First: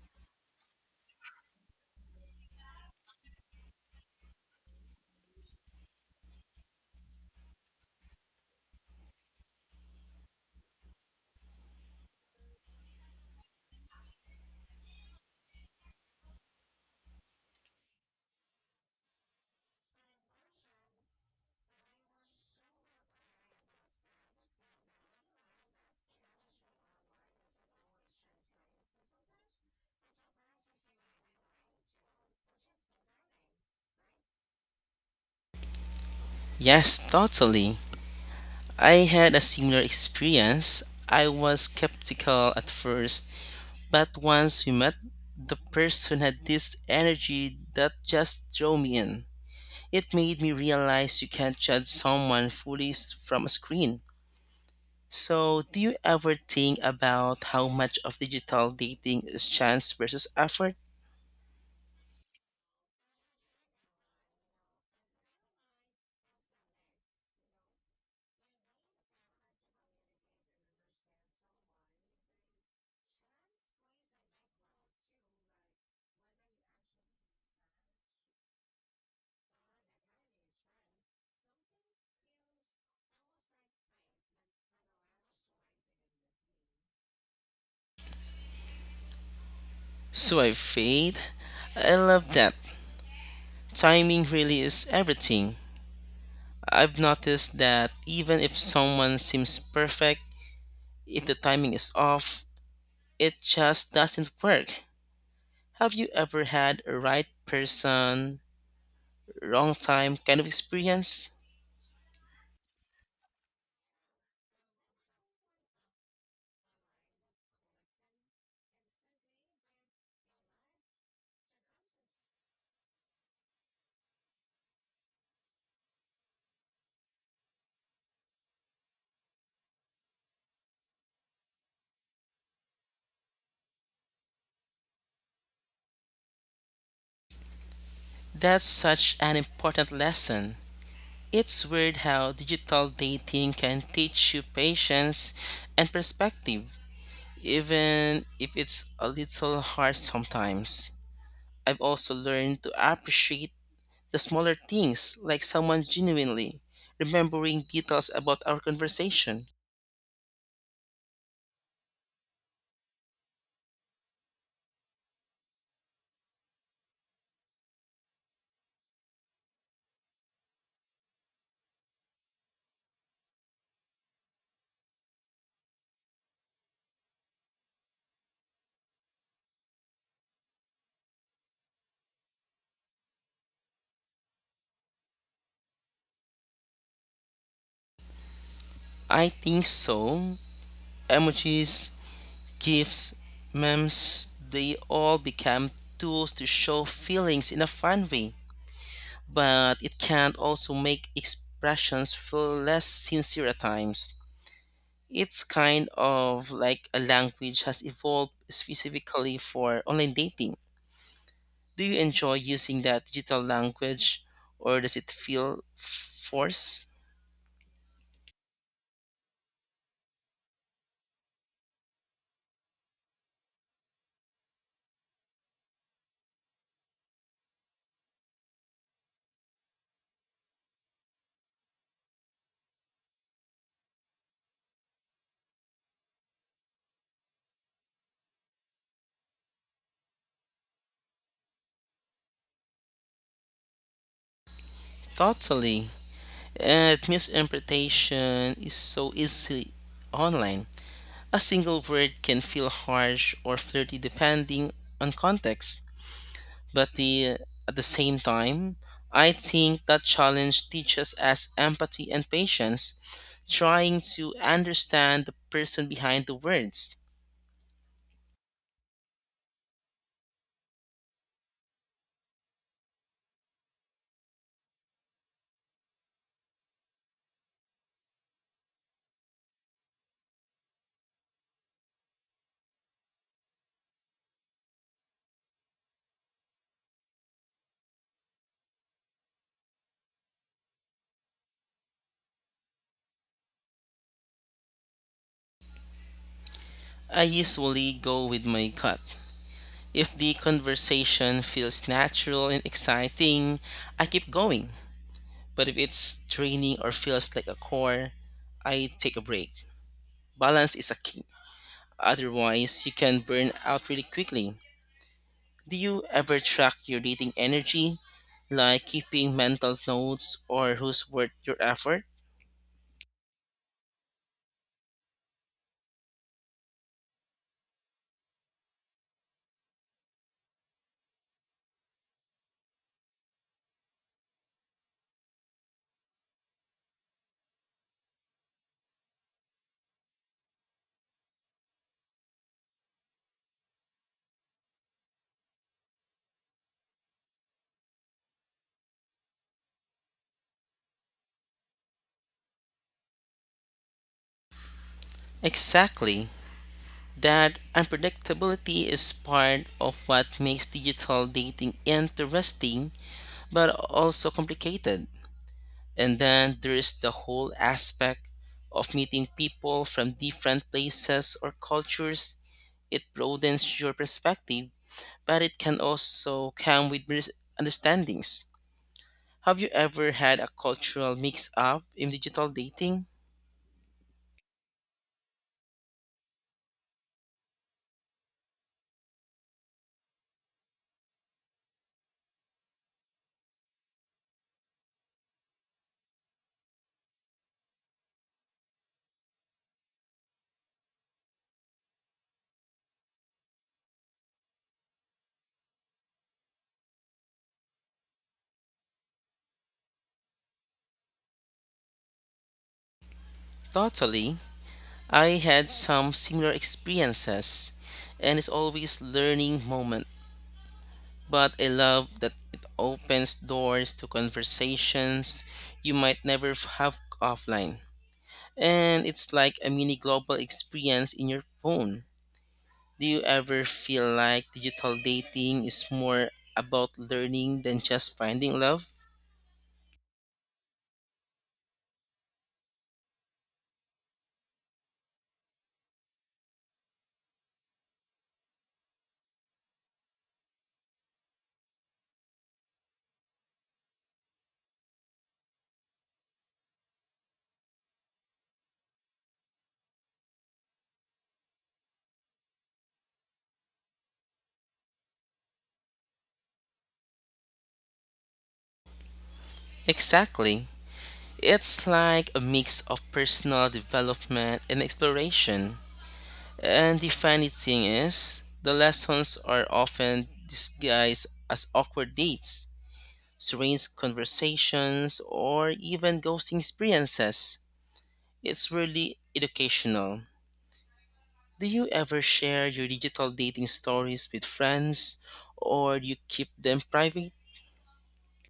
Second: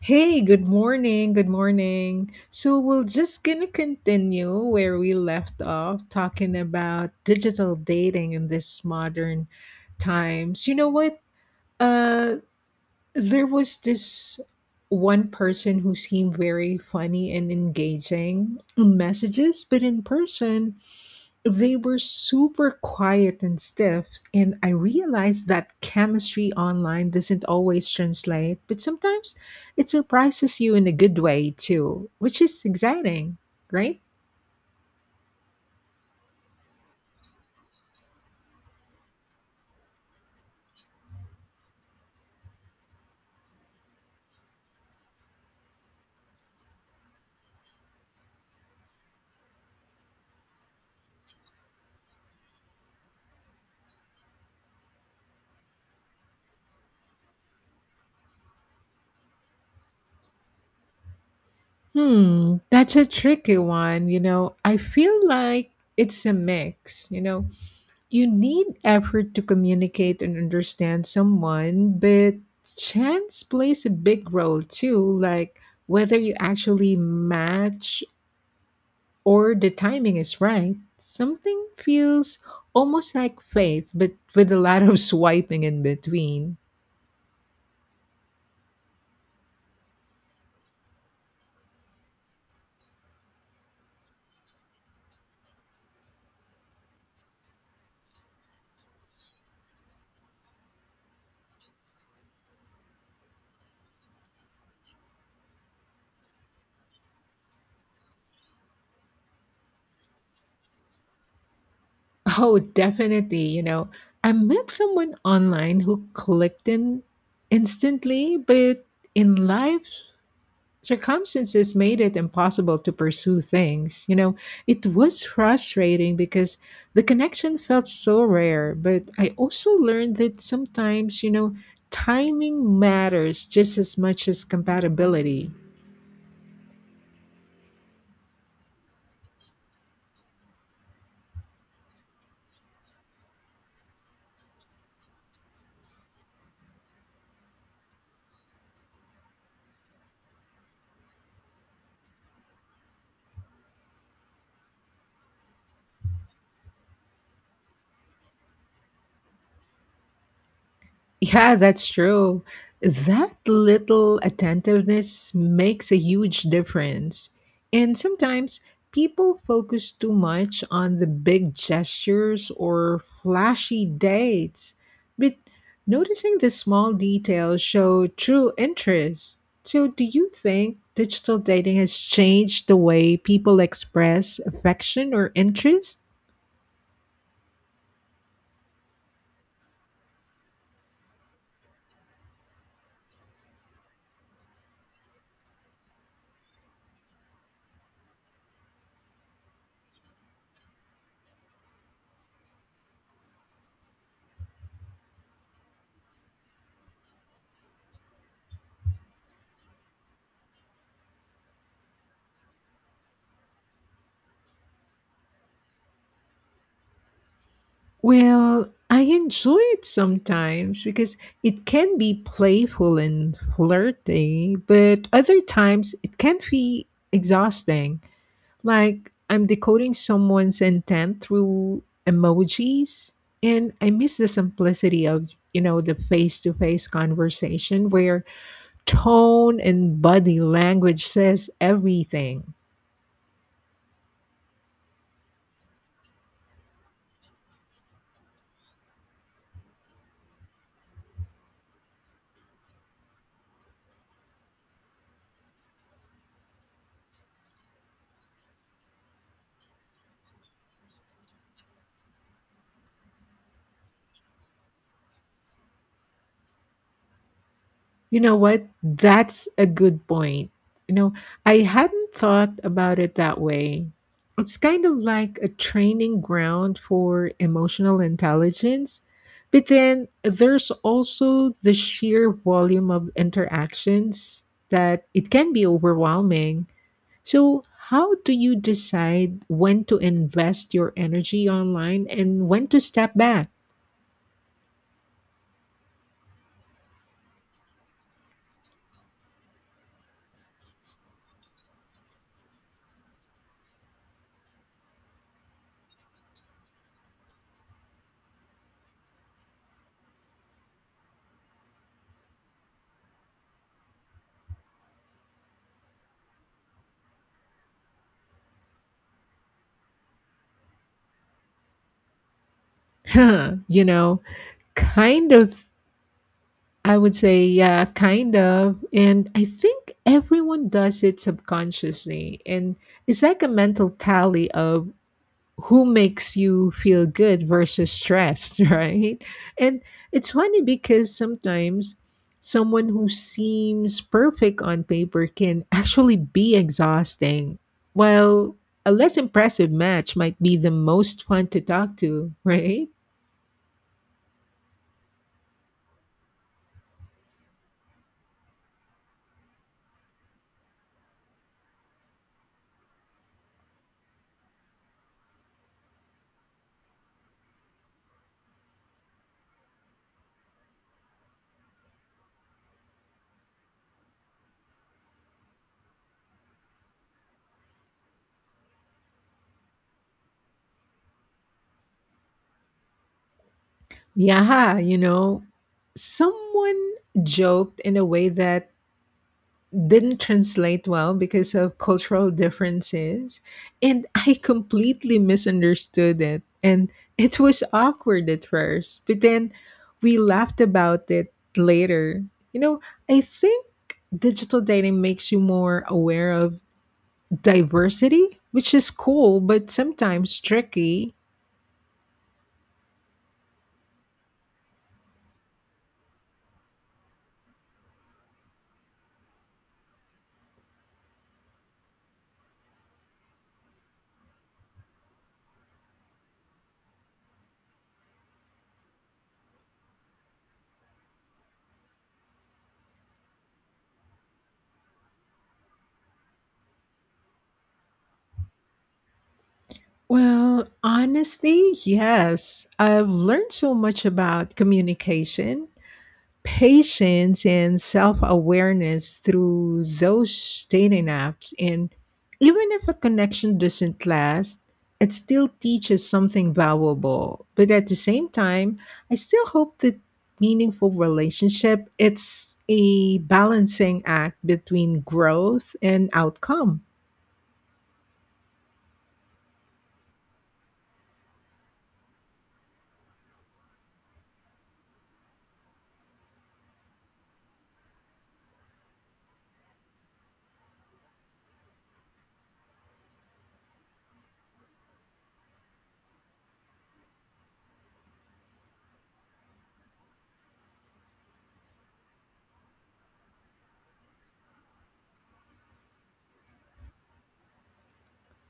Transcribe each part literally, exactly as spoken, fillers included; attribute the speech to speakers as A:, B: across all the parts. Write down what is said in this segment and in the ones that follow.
A: Hey, good morning. Good morning. So, we're just gonna continue where we left off talking about digital dating in this modern times. You know what? Uh there was this one person who seemed very funny and engaging in messages, but in person, they were super quiet and stiff. And I realized that chemistry online doesn't always translate, but sometimes it surprises you in a good way too, which is exciting, right?
B: Yes, totally. I had a similar experience. I was skeptical at first, but once we met, the person had this energy that just drew me in. It made me realize you can't judge someone fully s- from a screen. So, do you ever think about how much of digital dating is chance versus effort?
A: Hmm, that's a tricky one. You know, I feel like it's a mix, you know You need effort to communicate and understand someone, but chance plays a big role too, like whether you actually match or the timing is right. Something feels almost like faith, but with a lot of swiping in between.
B: So I fade. I love that. Timing really is everything. I've noticed that even if someone seems perfect, if the timing is off, it just doesn't work. Have you ever had a right person, wrong time kind of experience?
A: Oh, definitely. You know, I met someone online who clicked in instantly, but in life, circumstances made it impossible to pursue things. You know, it was frustrating because the connection felt so rare, but I also learned that sometimes, you know, timing matters just as much as compatibility.
B: That's such an important lesson. It's weird how digital dating can teach you patience and perspective, even if it's a little hard sometimes. I've also learned to appreciate the smaller things, like someone genuinely remembering details about our conversation.
A: Yeah, that's true. That little attentiveness makes a huge difference. And sometimes people focus too much on the big gestures or flashy dates. But noticing the small details show true interest. So do you think digital dating has changed the way people express affection or interest?
B: I think so. Emojis, GIFs, memes, they all become tools to show feelings in a fun way, but it can also make expressions feel less sincere at times. It's kind of like a language has evolved specifically for online dating. Do you enjoy using that digital language or does it feel forced?
A: Well, I enjoy it sometimes because it can be playful and flirty, but other times it can be exhausting. Like I'm decoding someone's intent through emojis, and I miss the simplicity of, you know, the face-to-face conversation where tone and body language says everything.
B: Totally. And misinterpretation is so easy online. A single word can feel harsh or flirty depending on context. But the, at the same time, I think that challenge teaches us empathy and patience, trying to understand the person behind the words.
A: You know what? That's a good point. You know, I hadn't thought about it that way. It's kind of like a training ground for emotional intelligence. But then there's also the sheer volume of interactions that it can be overwhelming. So, how do you decide when to invest your energy online and when to step back?
B: I usually go with my gut. If the conversation feels natural and exciting, I keep going. But if it's draining or feels like a chore, I take a break. Balance is a key. Otherwise, you can burn out really quickly. Do you ever track your dating energy, like keeping mental notes or who's worth your effort?
A: you know, Kind of. I would say, yeah, kind of. And I think everyone does it subconsciously. And it's like a mental tally of who makes you feel good versus stressed, right? And it's funny because sometimes someone who seems perfect on paper can actually be exhausting, while a less impressive match might be the most fun to talk to, right?
B: Exactly. That unpredictability is part of what makes digital dating interesting but also complicated. And then there is the whole aspect of meeting people from different places or cultures. It broadens your perspective, but it can also come with misunderstandings. Have you ever had a cultural mix up in digital dating?
A: Yeah, you know, someone joked in a way that didn't translate well because of cultural differences, and I completely misunderstood it. And it was awkward at first, but then we laughed about it later. You know, I think digital dating makes you more aware of diversity, which is cool, but sometimes tricky.
B: Totally. I had some similar experiences, and it's always learning moment. But I love that it opens doors to conversations you might never have offline. And it's like a mini global experience in your phone. Do you ever feel like digital dating is more about learning than just finding love?
A: Well, honestly, yes. I've learned so much about communication, patience, and self awareness through those dating apps. And even if a connection doesn't last, it still teaches something valuable. But at the same time, I still hope that meaningful relationship it's a balancing act between growth and outcome.
B: Exactly. It's like a mix of personal development and exploration. And the funny thing is, the lessons are often disguised as awkward dates, strange conversations, or even ghosting experiences. It's really educational. Do you ever share your digital dating stories with friends or do you keep them private?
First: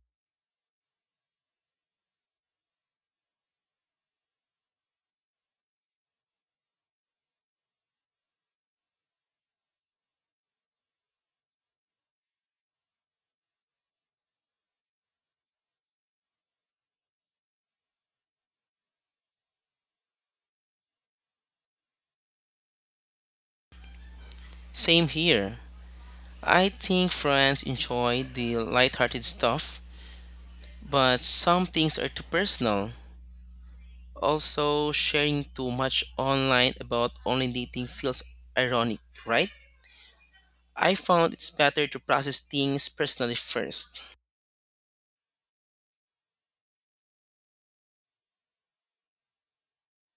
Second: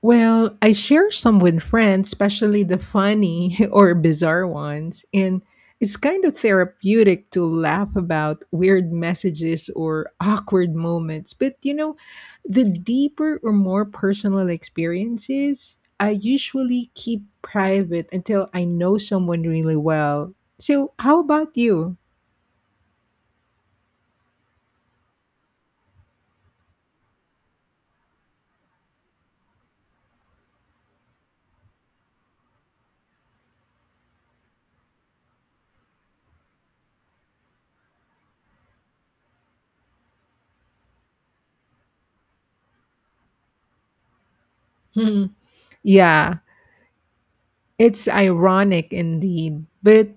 A: Well, I share some with friends, especially the funny or bizarre ones, and it's kind of therapeutic to laugh about weird messages or awkward moments. But you know, the deeper or more personal experiences, I usually keep private until I know someone really well. So, how about you?
B: Same here. I think friends enjoy the lighthearted stuff, but some things are too personal. Also, sharing too much online about online dating feels ironic, right? I found it's better to process things personally first.
A: Yeah. It's ironic indeed, but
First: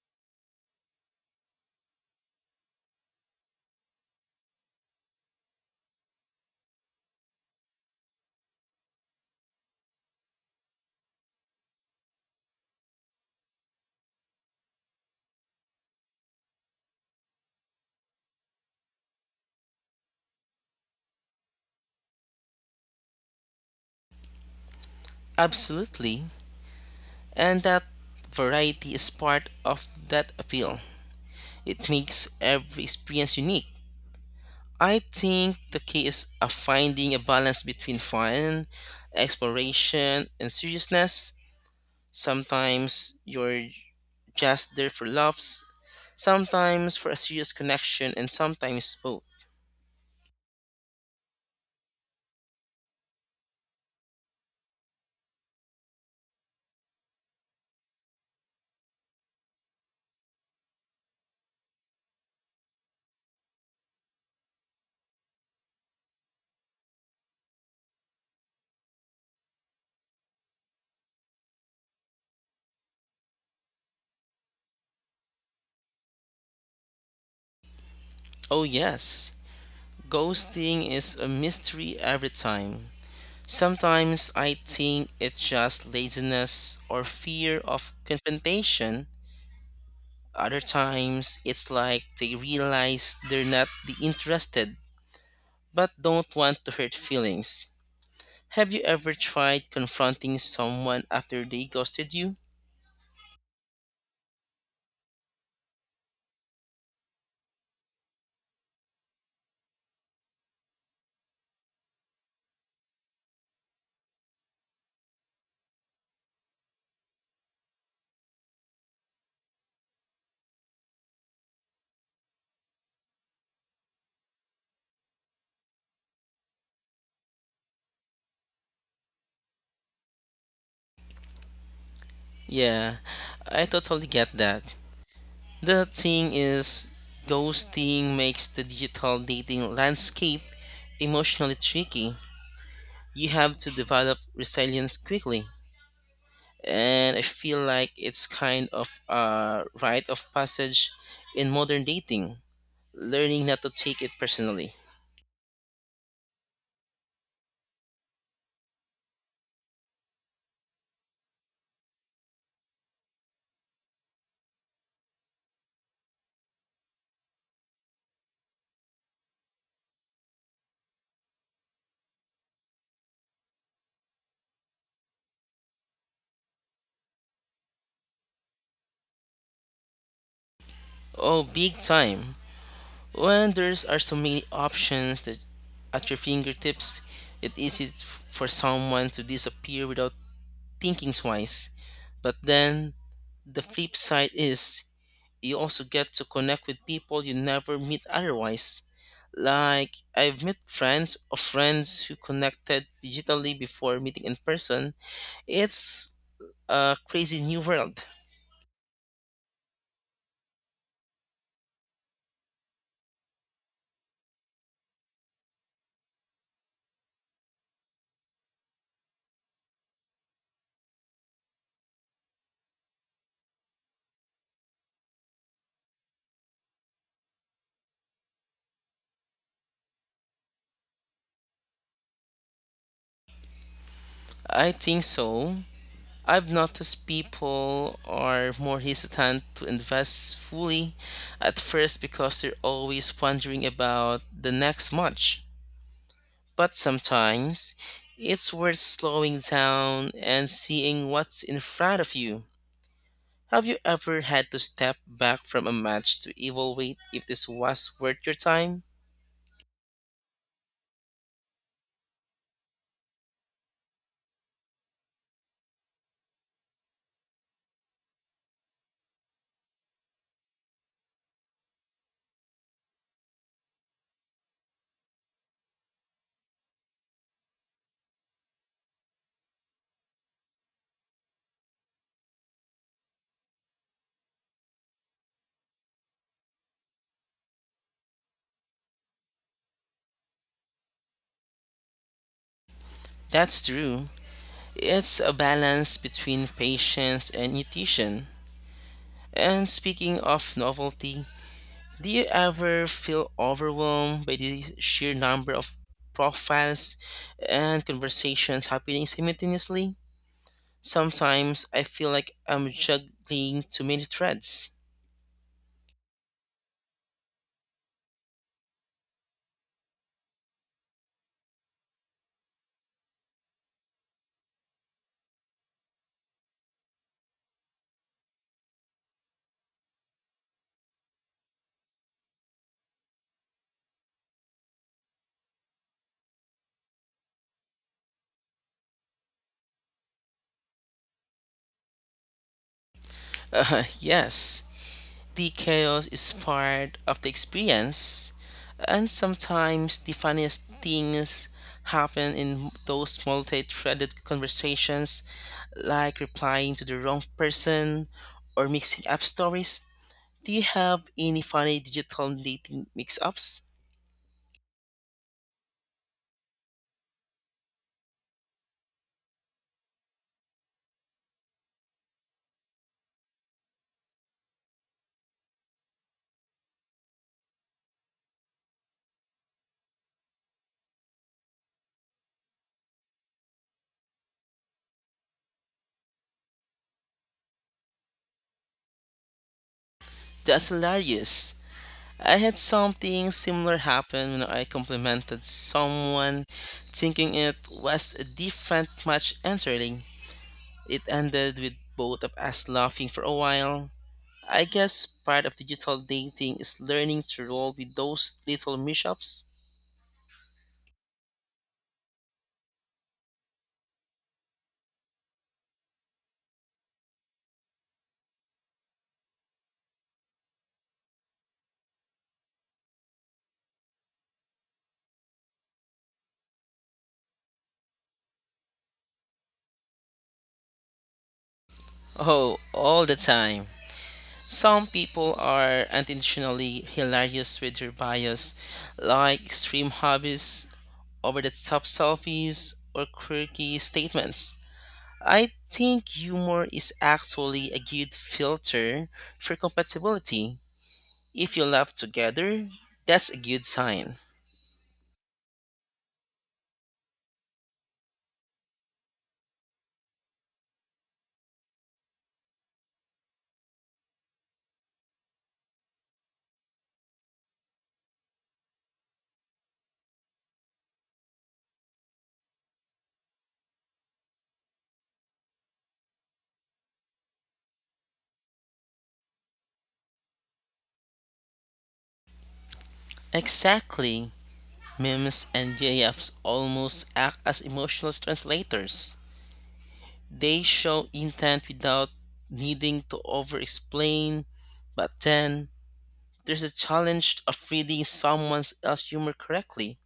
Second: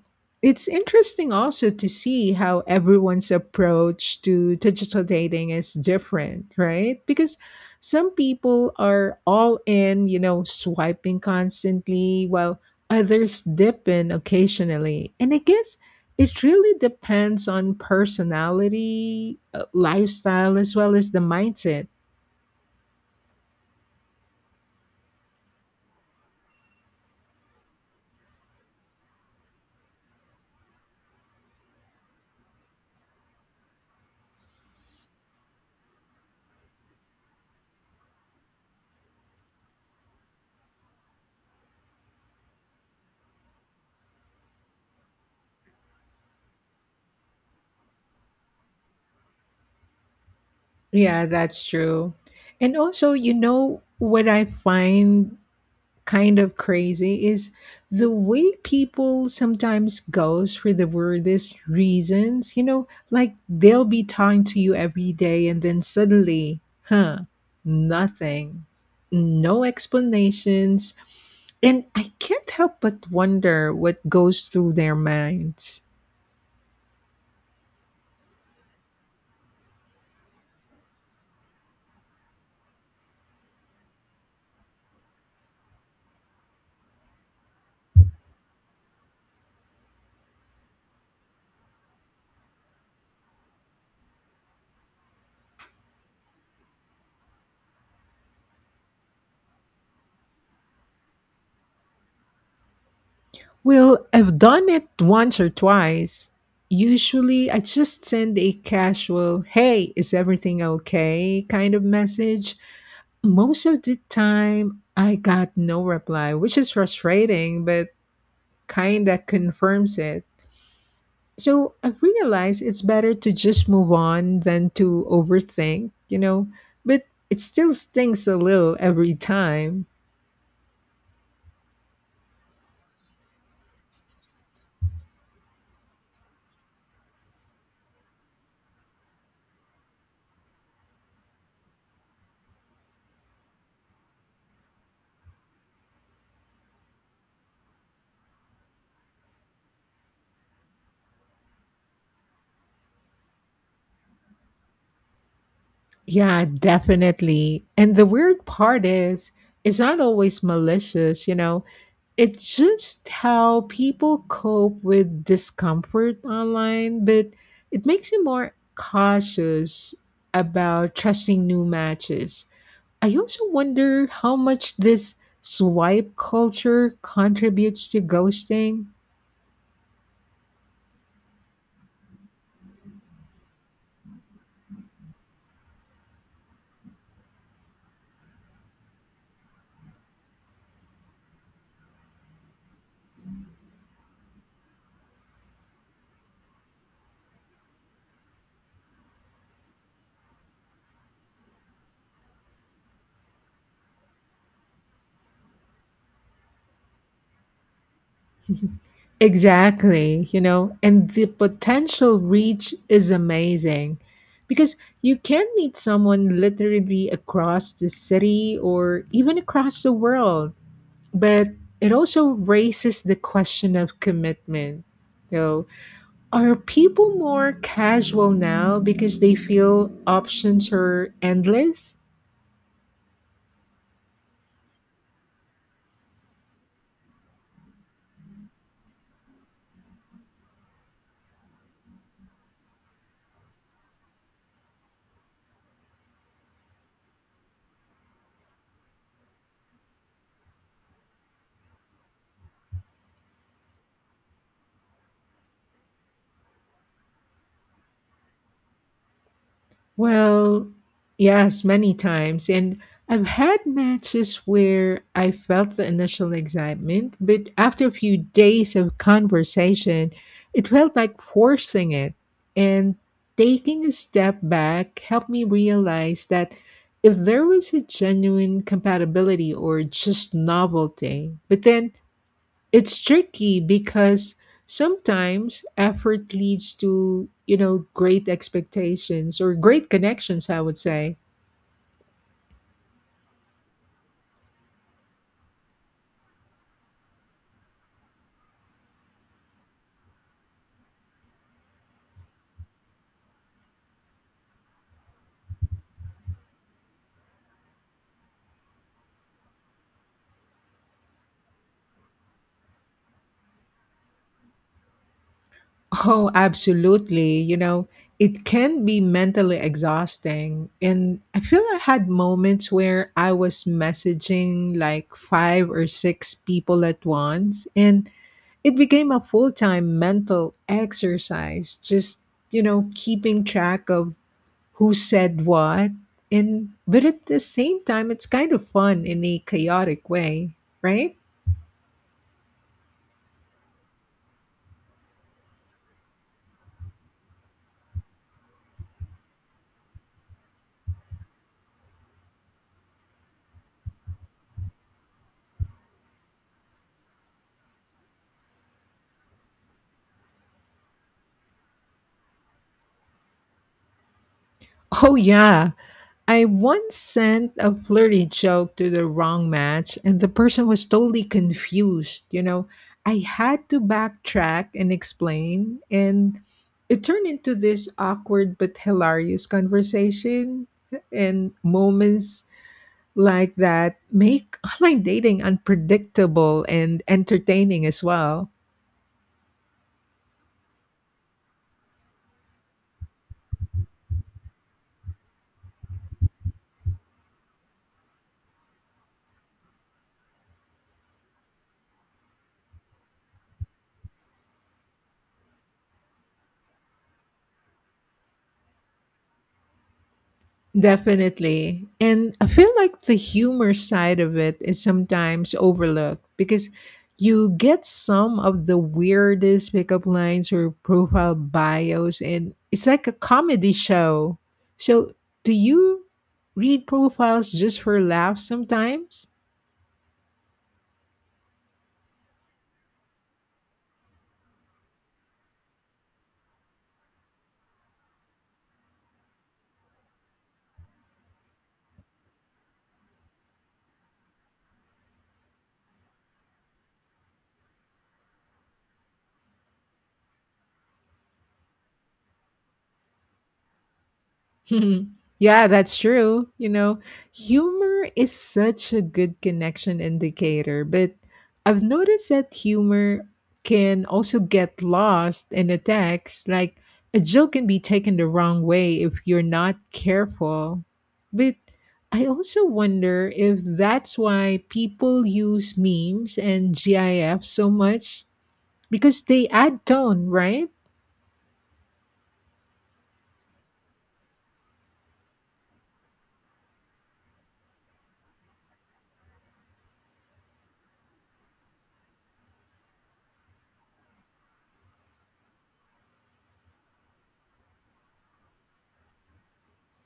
A: it's interesting also to see how everyone's approach to digital dating is different, right? Because some people are all in, you know, swiping constantly, while others dip in occasionally. And I guess it really depends on personality, uh, lifestyle, as well as the mindset.
B: Absolutely. And that variety is part of that appeal. It makes every experience unique. I think the key is uh, finding a balance between fun, exploration, and seriousness. Sometimes you're just there for laughs, sometimes for a serious connection, and sometimes both.
A: Yeah, that's true. And also, you know, what I find kind of crazy is the way people sometimes goes for the weirdest reasons. You know, like they'll be talking to you every day and then suddenly, huh, nothing, no explanations. And I can't help but wonder what goes through their minds.
B: Oh, yes, ghosting is a mystery every time. Sometimes I think it's just laziness or fear of confrontation. Other times it's like they realize they're not the interested but don't want to hurt feelings. Have you ever tried confronting someone after they ghosted you?
A: Well, I've done it once or twice. Usually, I just send a casual, hey, is everything okay kind of message. Most of the time I got no reply, which is frustrating, but kinda confirms it. So I've realized it's better to just move on than to overthink, you know, but it still stings a little every time.
B: Yeah, I totally get that. The thing is, ghosting makes the digital dating landscape emotionally tricky. You have to develop resilience quickly. And I feel like it's kind of a rite of passage in modern dating, learning not to take it personally.
A: Yeah, definitely. And the weird part is, it's not always malicious, you know. It's just how people cope with discomfort online, but it makes you more cautious about trusting new matches. I also wonder how much this swipe culture contributes to ghosting.
B: Oh, big time. When there's are so many options that at your fingertips, it's easy f- for someone to disappear without thinking twice. But then the flip side is you also get to connect with people you never meet otherwise. Like I've met friends or friends who connected digitally before meeting in person. It's a crazy new world.
A: Exactly, you know, and the potential reach is amazing because you can meet someone literally across the city or even across the world. But it also raises the question of commitment. So, are people more casual now because they feel options are endless?
B: I think so. I've noticed people are more hesitant to invest fully at first because they're always wondering about the next much. But sometimes it's worth slowing down and seeing what's in front of you. Have you ever had to step back from a match to evaluate if this was worth your time?
A: Well, yes, many times. And I've had matches where I felt the initial excitement, but after a few days of conversation, it felt like forcing it. And taking a step back helped me realize that if there was a genuine compatibility or just novelty, but then it's tricky because sometimes effort leads to, you know, great expectations or great connections, I would say.
B: That's true. It's a balance between patience and intuition. And speaking of novelty, do you ever feel overwhelmed by the sheer number of profiles and conversations happening simultaneously? Sometimes I feel like I'm juggling too many threads.
A: Oh, absolutely. You know, it can be mentally exhausting. And I feel I had moments where I was messaging like five or six people at once, and it became a full time mental exercise, just, you know, keeping track of who said what and but at the same time it's kind of fun in a chaotic way, right?
B: Uh, yes, the chaos is part of the experience, and sometimes the funniest things happen in those multi threaded conversations, like replying to the wrong person or mixing up stories. Do you have any funny digital dating mix-ups?
A: Oh, yeah, I once sent a flirty joke to the wrong match, and the person was totally confused you know I had to backtrack and explain. And it turned into this awkward but hilarious conversation. And moments like that make online dating unpredictable and entertaining as well.
B: That's hilarious. I had something similar happen when I complimented someone thinking it was a different match entirely. It ended with both of us laughing for a while. I guess part of digital dating is learning to roll with those little mishaps.
A: Definitely. And I feel like the humor side of it is sometimes overlooked because you get some of the weirdest pickup lines or profile bios, and it's like a comedy show. So, do you read profiles just for laughs sometimes?
B: Oh, all the time. Some people are unintentionally hilarious with their bias, like extreme hobbies, over the top selfies, or quirky statements. I think humor is actually a good filter for compatibility. If you laugh together, that's a good sign.
A: Yeah, that's true. You know, humor is such a good connection indicator, but I've noticed that humor can also get lost in a text. Like, a joke can be taken the wrong way if you're not careful. But I also wonder if that's why people use memes and GIFs so much because they add tone, right?
B: Exactly. Memes and GIFs almost act as emotional translators. They show intent without needing to over explain, but then there's a challenge of reading someone else's humor correctly.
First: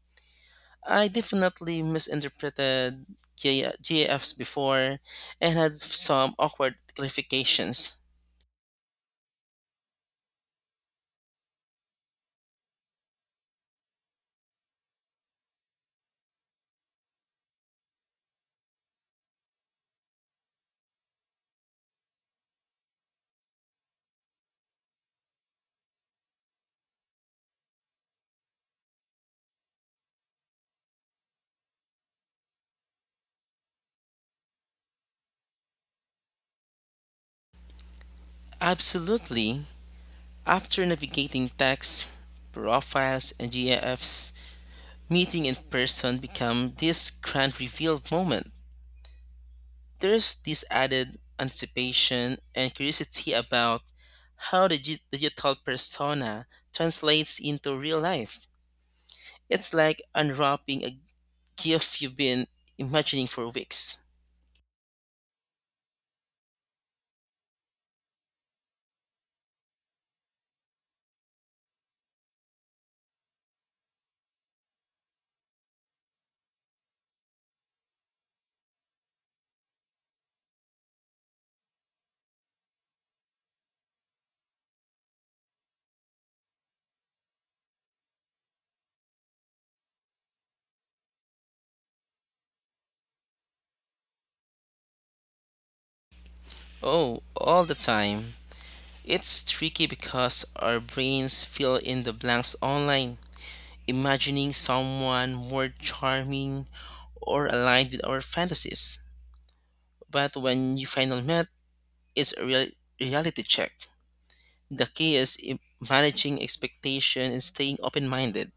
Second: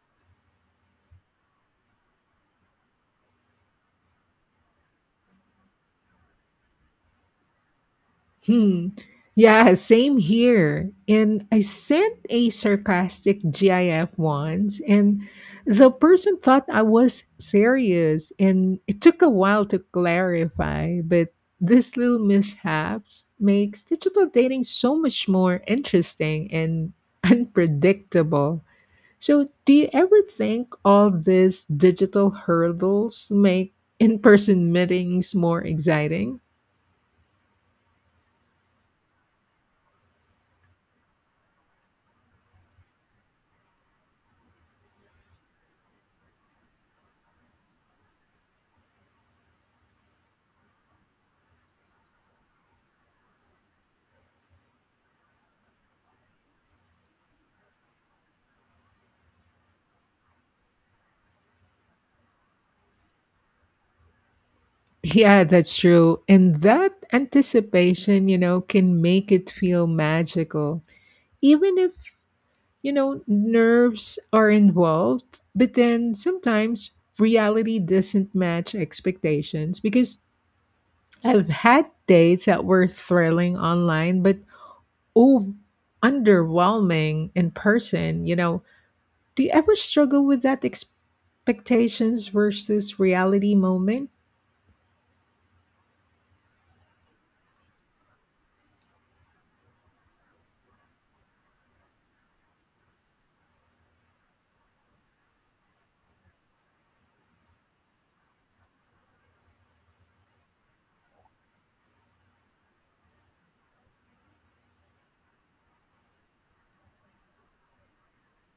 B: I definitely misinterpreted J- JFs before and had some awkward clarifications.
A: Hmm. Yeah, same here. And I sent a sarcastic GIF once, and the person thought I was serious, and it took a while to clarify. But these little mishaps makes digital dating so much more interesting and unpredictable. So, do you ever think all these digital hurdles make in-person meetings more exciting?
B: Absolutely. After navigating texts, profiles, and GIFs, meeting in person become this grand revealed moment. There's this added anticipation and curiosity about how the gi- digital persona translates into real life. It's like unwrapping a gift you've been imagining for weeks.
A: Yeah, that's true. And that anticipation, you know, can make it feel magical, even if, you know, nerves are involved. But then sometimes reality doesn't match expectations because I've had dates that were thrilling online, but oh, underwhelming in person. You know, do you ever struggle with that expectations versus reality moment?
B: Oh, all the time. It's tricky because our brains fill in the blanks online, imagining someone more charming or aligned with our fantasies. But when you finally met, it's a real reality check. The key is i- managing expectation and staying open minded.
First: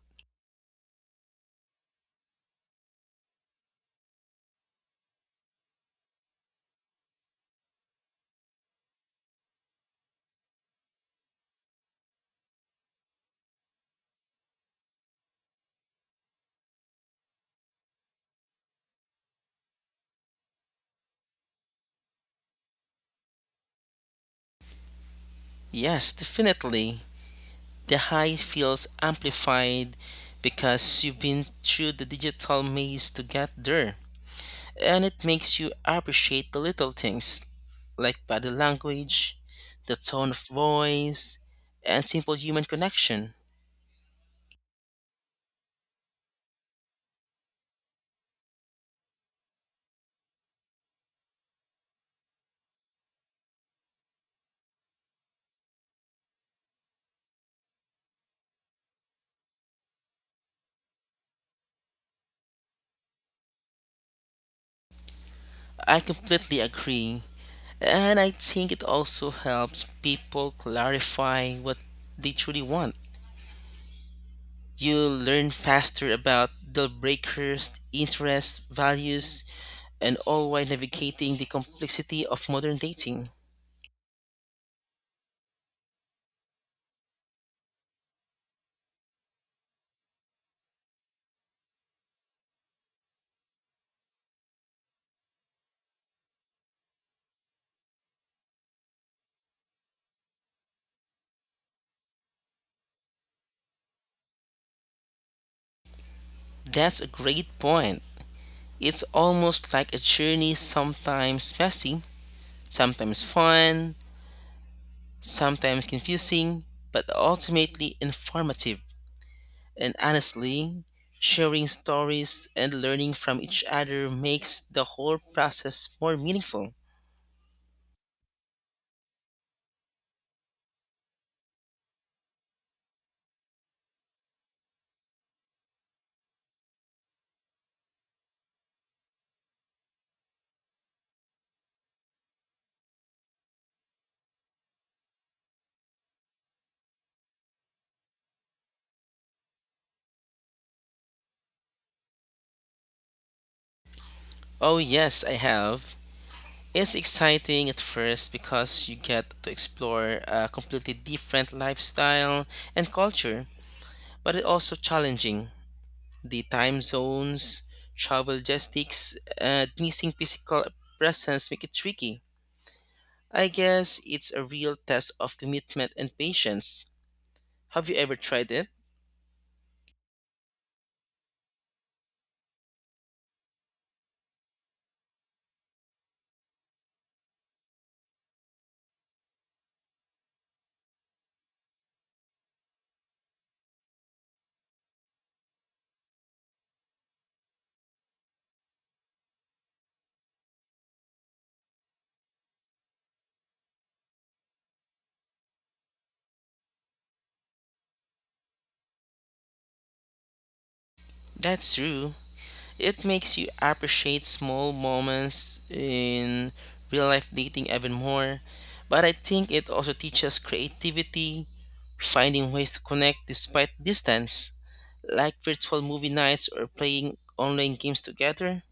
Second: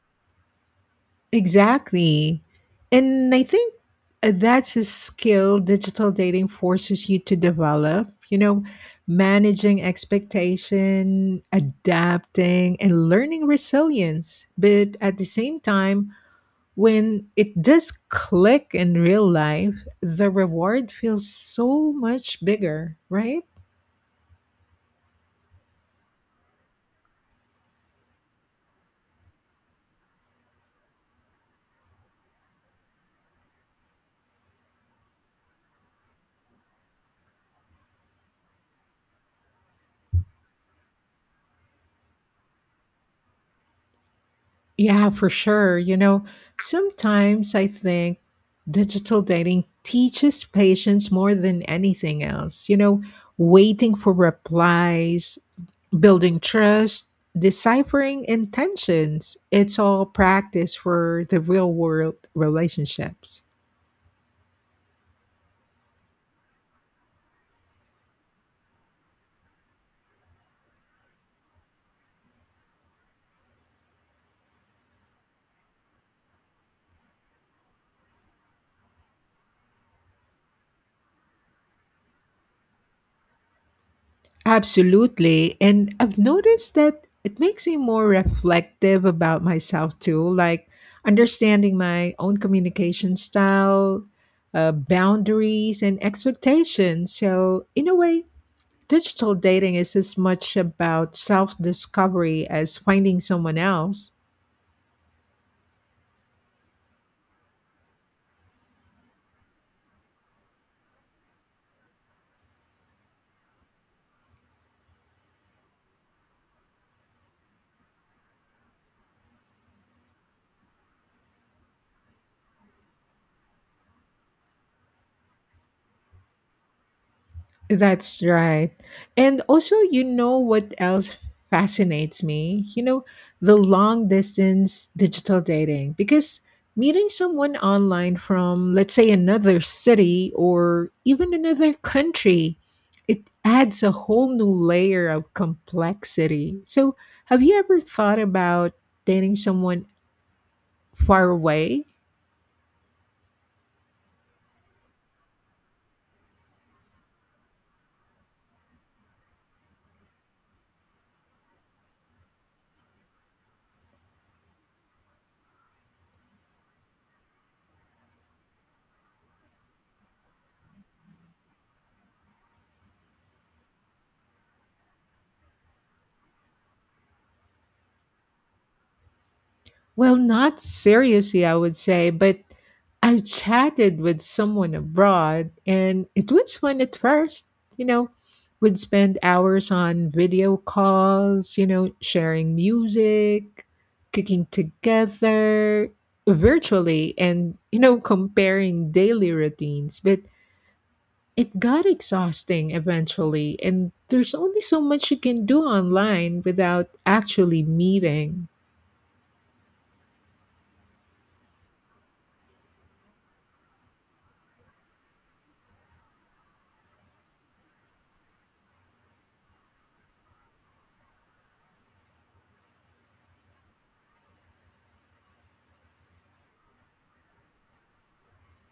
A: Exactly. And I think uh, that's a skill digital dating forces you to develop, you know, managing expectation, adapting and learning resilience. But at the same time, when it does click in real life, the reward feels so much bigger, right?
B: Yes, definitely. The high feels amplified because you've been through the digital maze to get there. And it makes you appreciate the little things like body language, the tone of voice, and simple human connection.
A: Yeah, for sure. You know, sometimes I think digital dating teaches patience more than anything else. You know, waiting for replies, building trust, deciphering intentions. It's all practice for the real world relationships.
B: I completely agree. And I think it also helps people clarify what they truly want. You'll learn faster about deal breakers, interests, values, and all while navigating the complexity of modern dating.
A: Absolutely. And I've noticed that it makes me more reflective about myself too, like understanding my own communication style, uh, boundaries, and expectations. So, in a way, digital dating is as much about self discovery as finding someone else.
B: That's a great point. It's almost like a journey, sometimes messy, sometimes fun, sometimes confusing, but ultimately informative. And honestly, sharing stories and learning from each other makes the whole process more meaningful.
A: That's right. And also, you know what else fascinates me? You know, the long distance digital dating, because meeting someone online from, let's say, another city or even another country, it adds a whole new layer of complexity. So, have you ever thought about dating someone far away?
B: Oh, yes, I have. It's exciting at first because you get to explore a completely different lifestyle and culture, but it's also challenging. The time zones, travel logistics, and missing physical presence make it tricky. I guess it's a real test of commitment and patience. Have you ever tried it?
A: Well, not seriously, I would say, but I chatted with someone abroad and it was fun at first. You know, We'd spend hours on video calls, you know, sharing music, cooking together virtually, and, you know, comparing daily routines. But it got exhausting eventually, and there's only so much you can do online without actually meeting.
B: That's true. It makes you appreciate small moments in real life dating even more. But I think it also teaches creativity, finding ways to connect despite distance, like virtual movie nights or playing online games together.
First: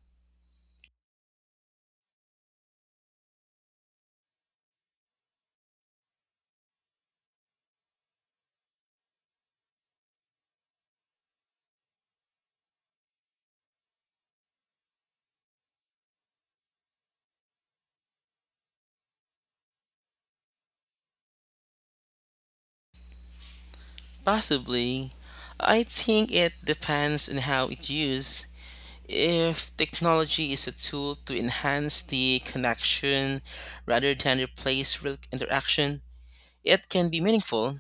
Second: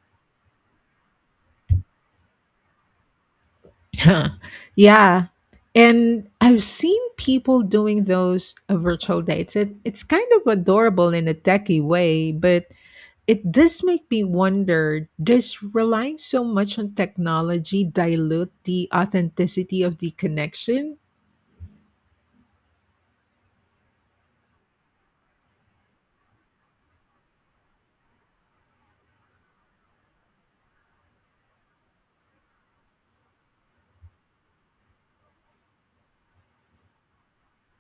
A: Yeah. And I've seen people doing those uh, virtual dates. It, it's kind of adorable in a techie way, but it does make me wonder does relying so much on technology dilute the authenticity of the connection?
B: Possibly. I think it depends on how it's used. If technology is a tool to enhance the connection rather than replace real interaction, it can be meaningful.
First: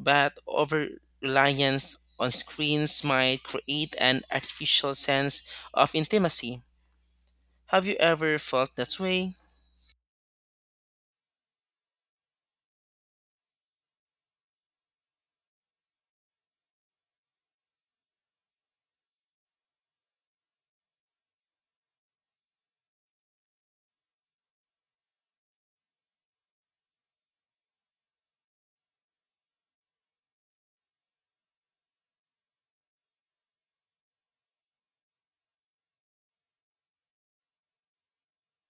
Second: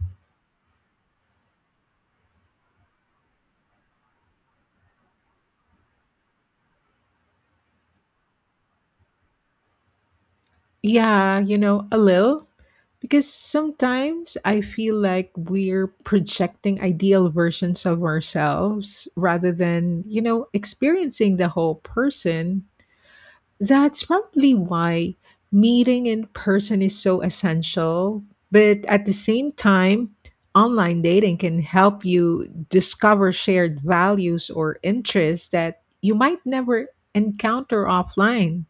B: But over reliance on screens might create an artificial sense of intimacy. Have you ever felt that way?
A: Yeah, you know, a little. Because sometimes I feel like we're projecting ideal versions of ourselves rather than, you know, experiencing the whole person. That's probably why meeting in person is so essential. But at the same time, online dating can help you discover shared values or interests that you might never encounter offline.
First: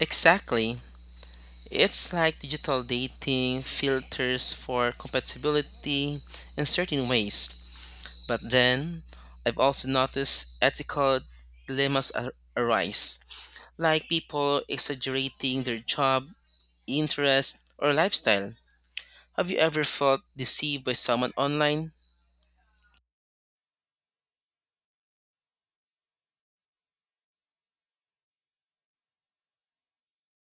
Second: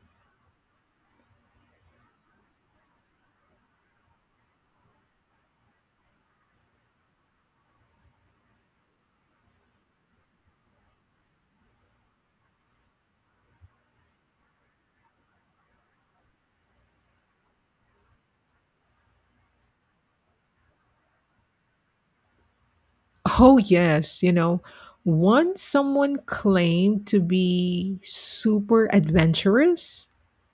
B: Exactly. It's like digital dating filters for compatibility in certain ways. But then, I've also noticed ethical dilemmas ar- arise, like people exaggerating their job, interest, or lifestyle. Have you ever felt deceived by someone online?
A: Oh, yes. You know, once someone claimed to be super adventurous.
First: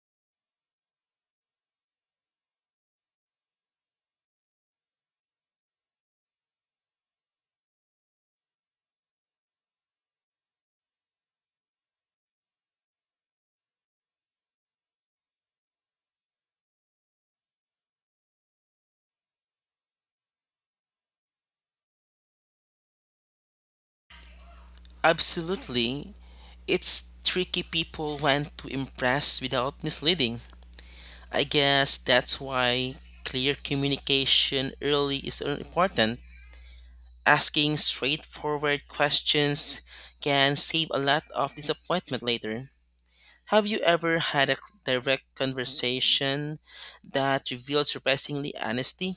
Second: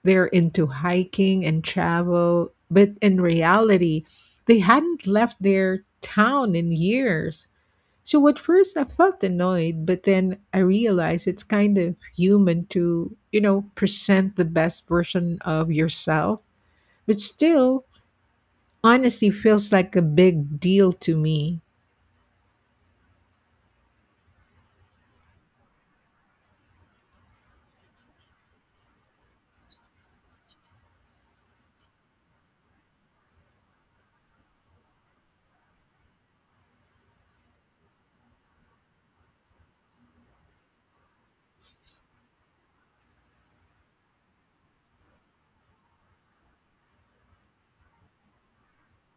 A: They're into hiking and travel, but in reality, they hadn't left their town in years. So at first I felt annoyed, but then I realized it's kind of human to, you know, present the best version of yourself. But still, honesty feels like a big deal to me.
B: Absolutely. It's tricky people want to impress without misleading. I guess that's why clear communication early is so important. Asking straightforward questions can save a lot of disappointment later. Have you ever had a direct conversation that revealed surprisingly honesty?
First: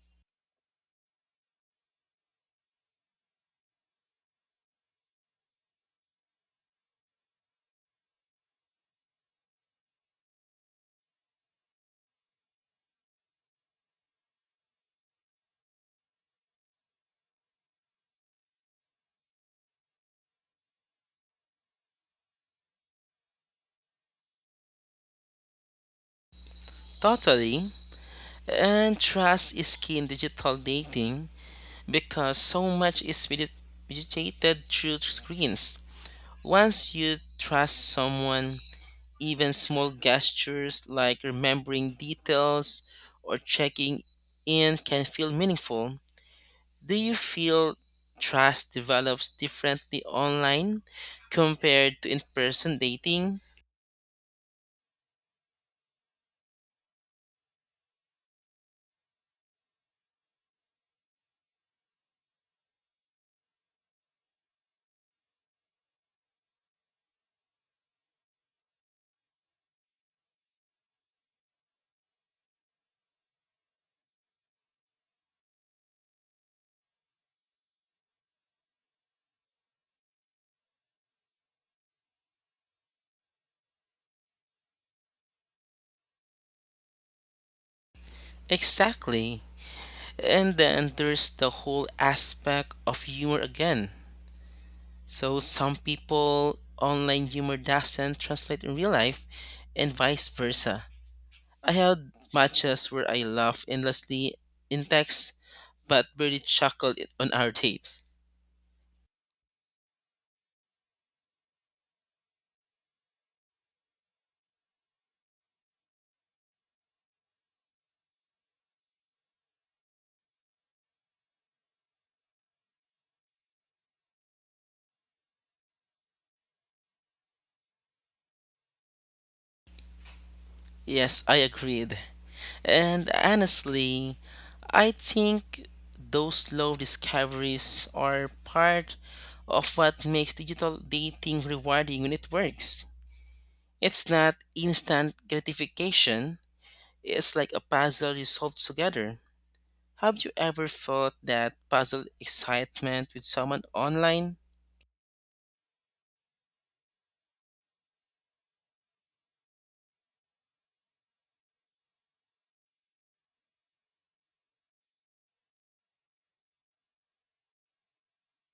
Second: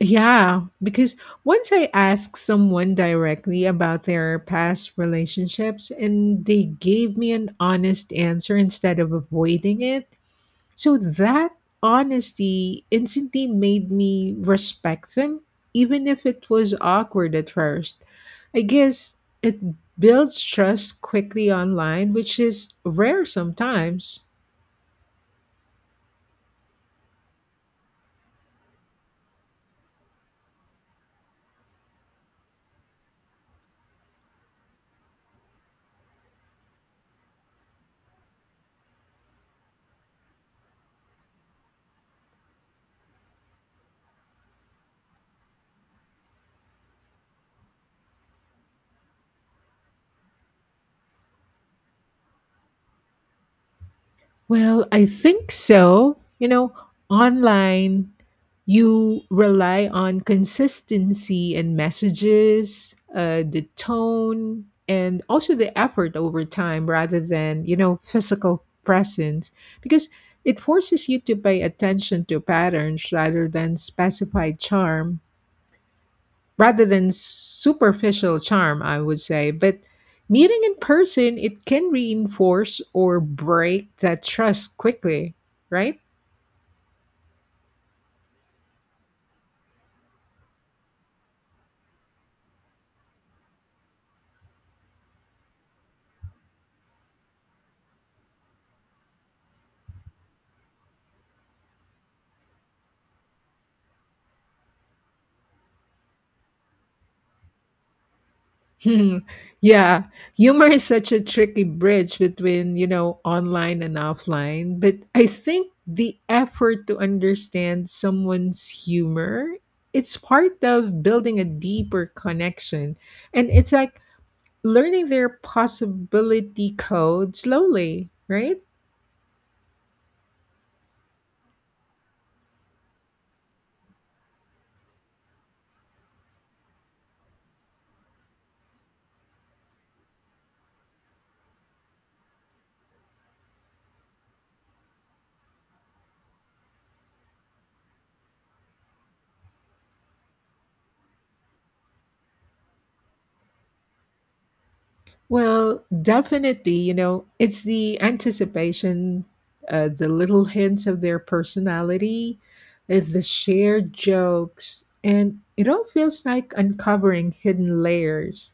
A: Yeah, because once I asked someone directly about their past relationships and they gave me an honest answer instead of avoiding it, so that honesty instantly made me respect them, even if it was awkward at first. I guess it builds trust quickly online, which is rare sometimes.
B: Totally. And trust is key in digital dating, because so much is mediated through screens. Once you trust someone, even small gestures like remembering details or checking in can feel meaningful. Do you feel trust develops differently online compared to in person dating?
A: Well, I think so. You know, online, you rely on consistency and messages, uh, the tone, and also the effort over time rather than, you know, physical presence because it forces you to pay attention to patterns rather than specified charm rather than superficial charm, I would say. But meeting in person, it can reinforce or break that trust quickly, right?
B: Exactly. And then there's the whole aspect of humor again. So some people online humor doesn't translate in real life and vice versa. I had matches where I laughed endlessly in text but barely chuckled it on our date.
A: Yeah, humor is such a tricky bridge between, you know, online and offline. But I think the effort to understand someone's humor, it's part of building a deeper connection. And it's like learning their possibility code slowly, right?
B: Yes, I agreed. And honestly, I think those slow discoveries are part of what makes digital dating rewarding when it works. It's not instant gratification, it's like a puzzle you solve together. Have you ever felt that puzzled excitement with someone online?
A: Well, definitely, you know, it's the anticipation, uh, the little hints of their personality, uh, the shared jokes, and it all feels like uncovering hidden layers.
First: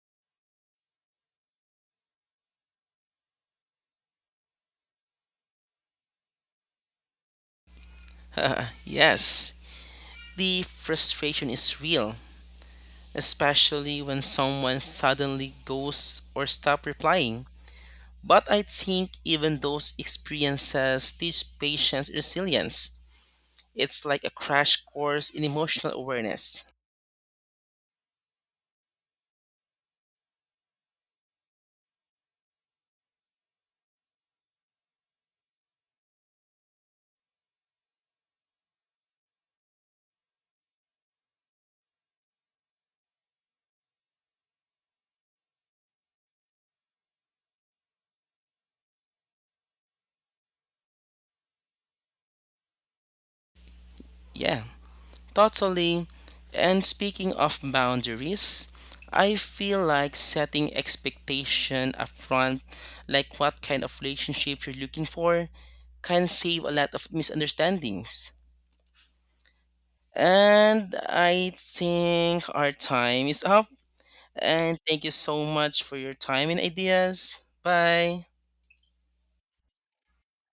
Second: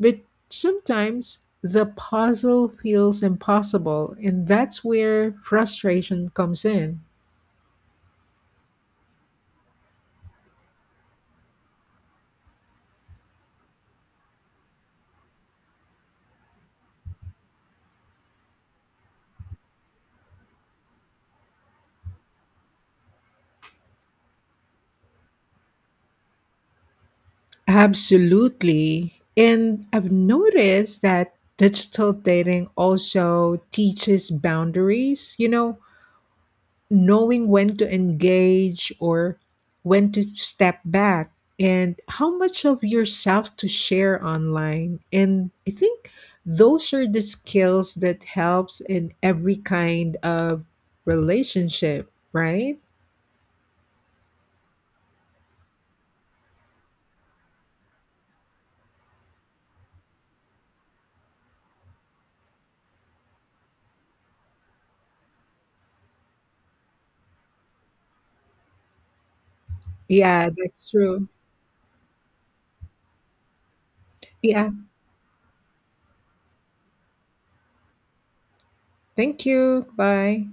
A: But sometimes the puzzle feels impossible, and that's where frustration comes in.
B: Yes, the frustration is real, especially when someone suddenly goes or stops replying. But I think even those experiences teach patience resilience. It's like a crash course in emotional awareness.
A: Absolutely. And I've noticed that digital dating also teaches boundaries. You know, knowing when to engage or when to step back and how much of yourself to share online. And I think those are the skills that helps in every kind of relationship, right?
B: Yeah. Totally. And speaking of boundaries, I feel like setting expectation upfront, like what kind of relationship you're looking for, can save a lot of misunderstandings.
A: Yeah, that's
B: And
A: true.
B: I think our time is up.
A: Yeah,
B: And thank you so much for your time and ideas. Bye.
A: thank you. Bye.